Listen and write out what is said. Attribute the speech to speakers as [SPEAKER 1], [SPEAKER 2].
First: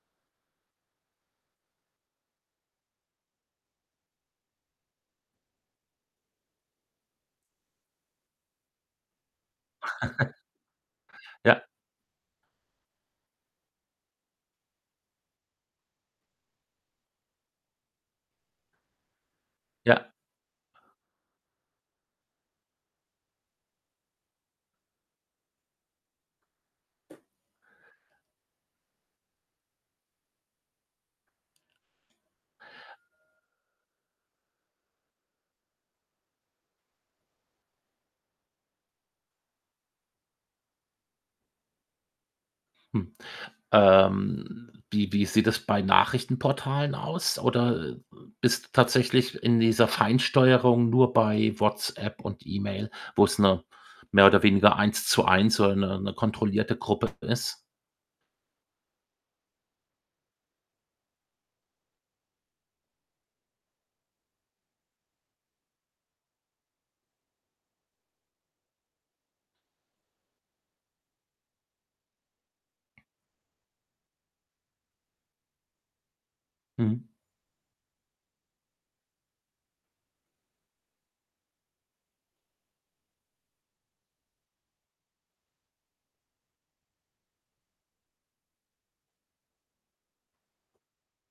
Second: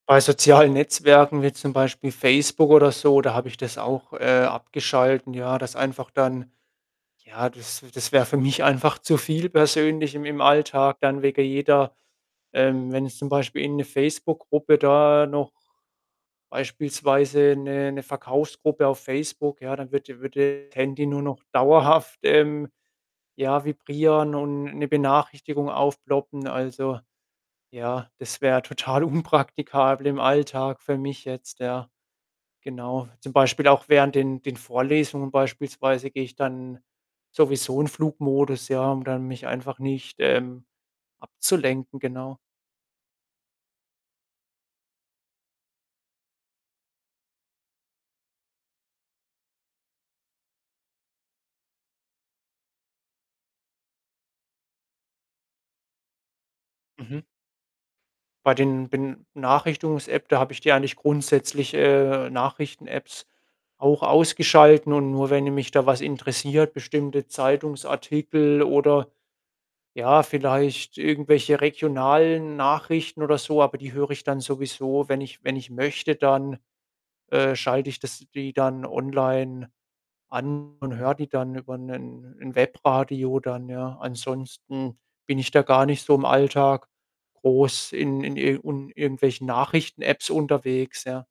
[SPEAKER 1] Bei sozialen Netzwerken wie zum Beispiel Facebook oder so, da habe ich das auch, äh, abgeschalten, ja, dass einfach dann ja, das das wäre für mich einfach zu viel persönlich im im Alltag dann wegen
[SPEAKER 2] Ja.
[SPEAKER 1] jeder ähm, wenn ich zum Beispiel irgend 'ne Facebook-Gruppe da noch beispielsweise 'ne 'ne Verkaufsgruppe auf Facebook, ja, dann
[SPEAKER 2] Ja.
[SPEAKER 1] würde würde Handy nur noch dauerhaft, ähm, ja, vibrieren und 'ne Benachrichtigung aufploppen. Also, ja, das wäre total unpraktikabel im Alltag für mich jetzt, ja. Genau. Zum Beispiel auch während den den Vorlesungen beispielsweise gehe ich dann sowieso in Flugmodus, ja, um dann mich einfach nicht, ähm, abzulenken. Genau.
[SPEAKER 2] Hm. Ähm, wie wie sieht das bei Nachrichtenportalen aus? Oder bist du tatsächlich in dieser Feinsteuerung nur bei WhatsApp und E-Mail, wo es nur mehr oder weniger Eins-zu-eins so eine 'ne kontrollierte Gruppe
[SPEAKER 1] Mhm.
[SPEAKER 2] ist?
[SPEAKER 1] Bei den Benachrichtungs-App, da habe ich die eigentlich grundsätzlich äh, Nachrichten-Apps auch ausgeschalten und nur wenn mich da was interessiert, bestimmte Zeitungsartikel oder ja, vielleicht irgendwelche regionalen Nachrichten oder so aber die höre ich dann sowieso, wenn ich wenn ich möchte, dann,
[SPEAKER 2] Mhm.
[SPEAKER 1] äh, schalte ich das die dann online an und höre die dann über 'nen 'n Webradio dann, ja. Ansonsten bin ich da gar nicht so im Alltag groß in in ir und irgendwelchen Nachrichten-Apps unterwegs, ja.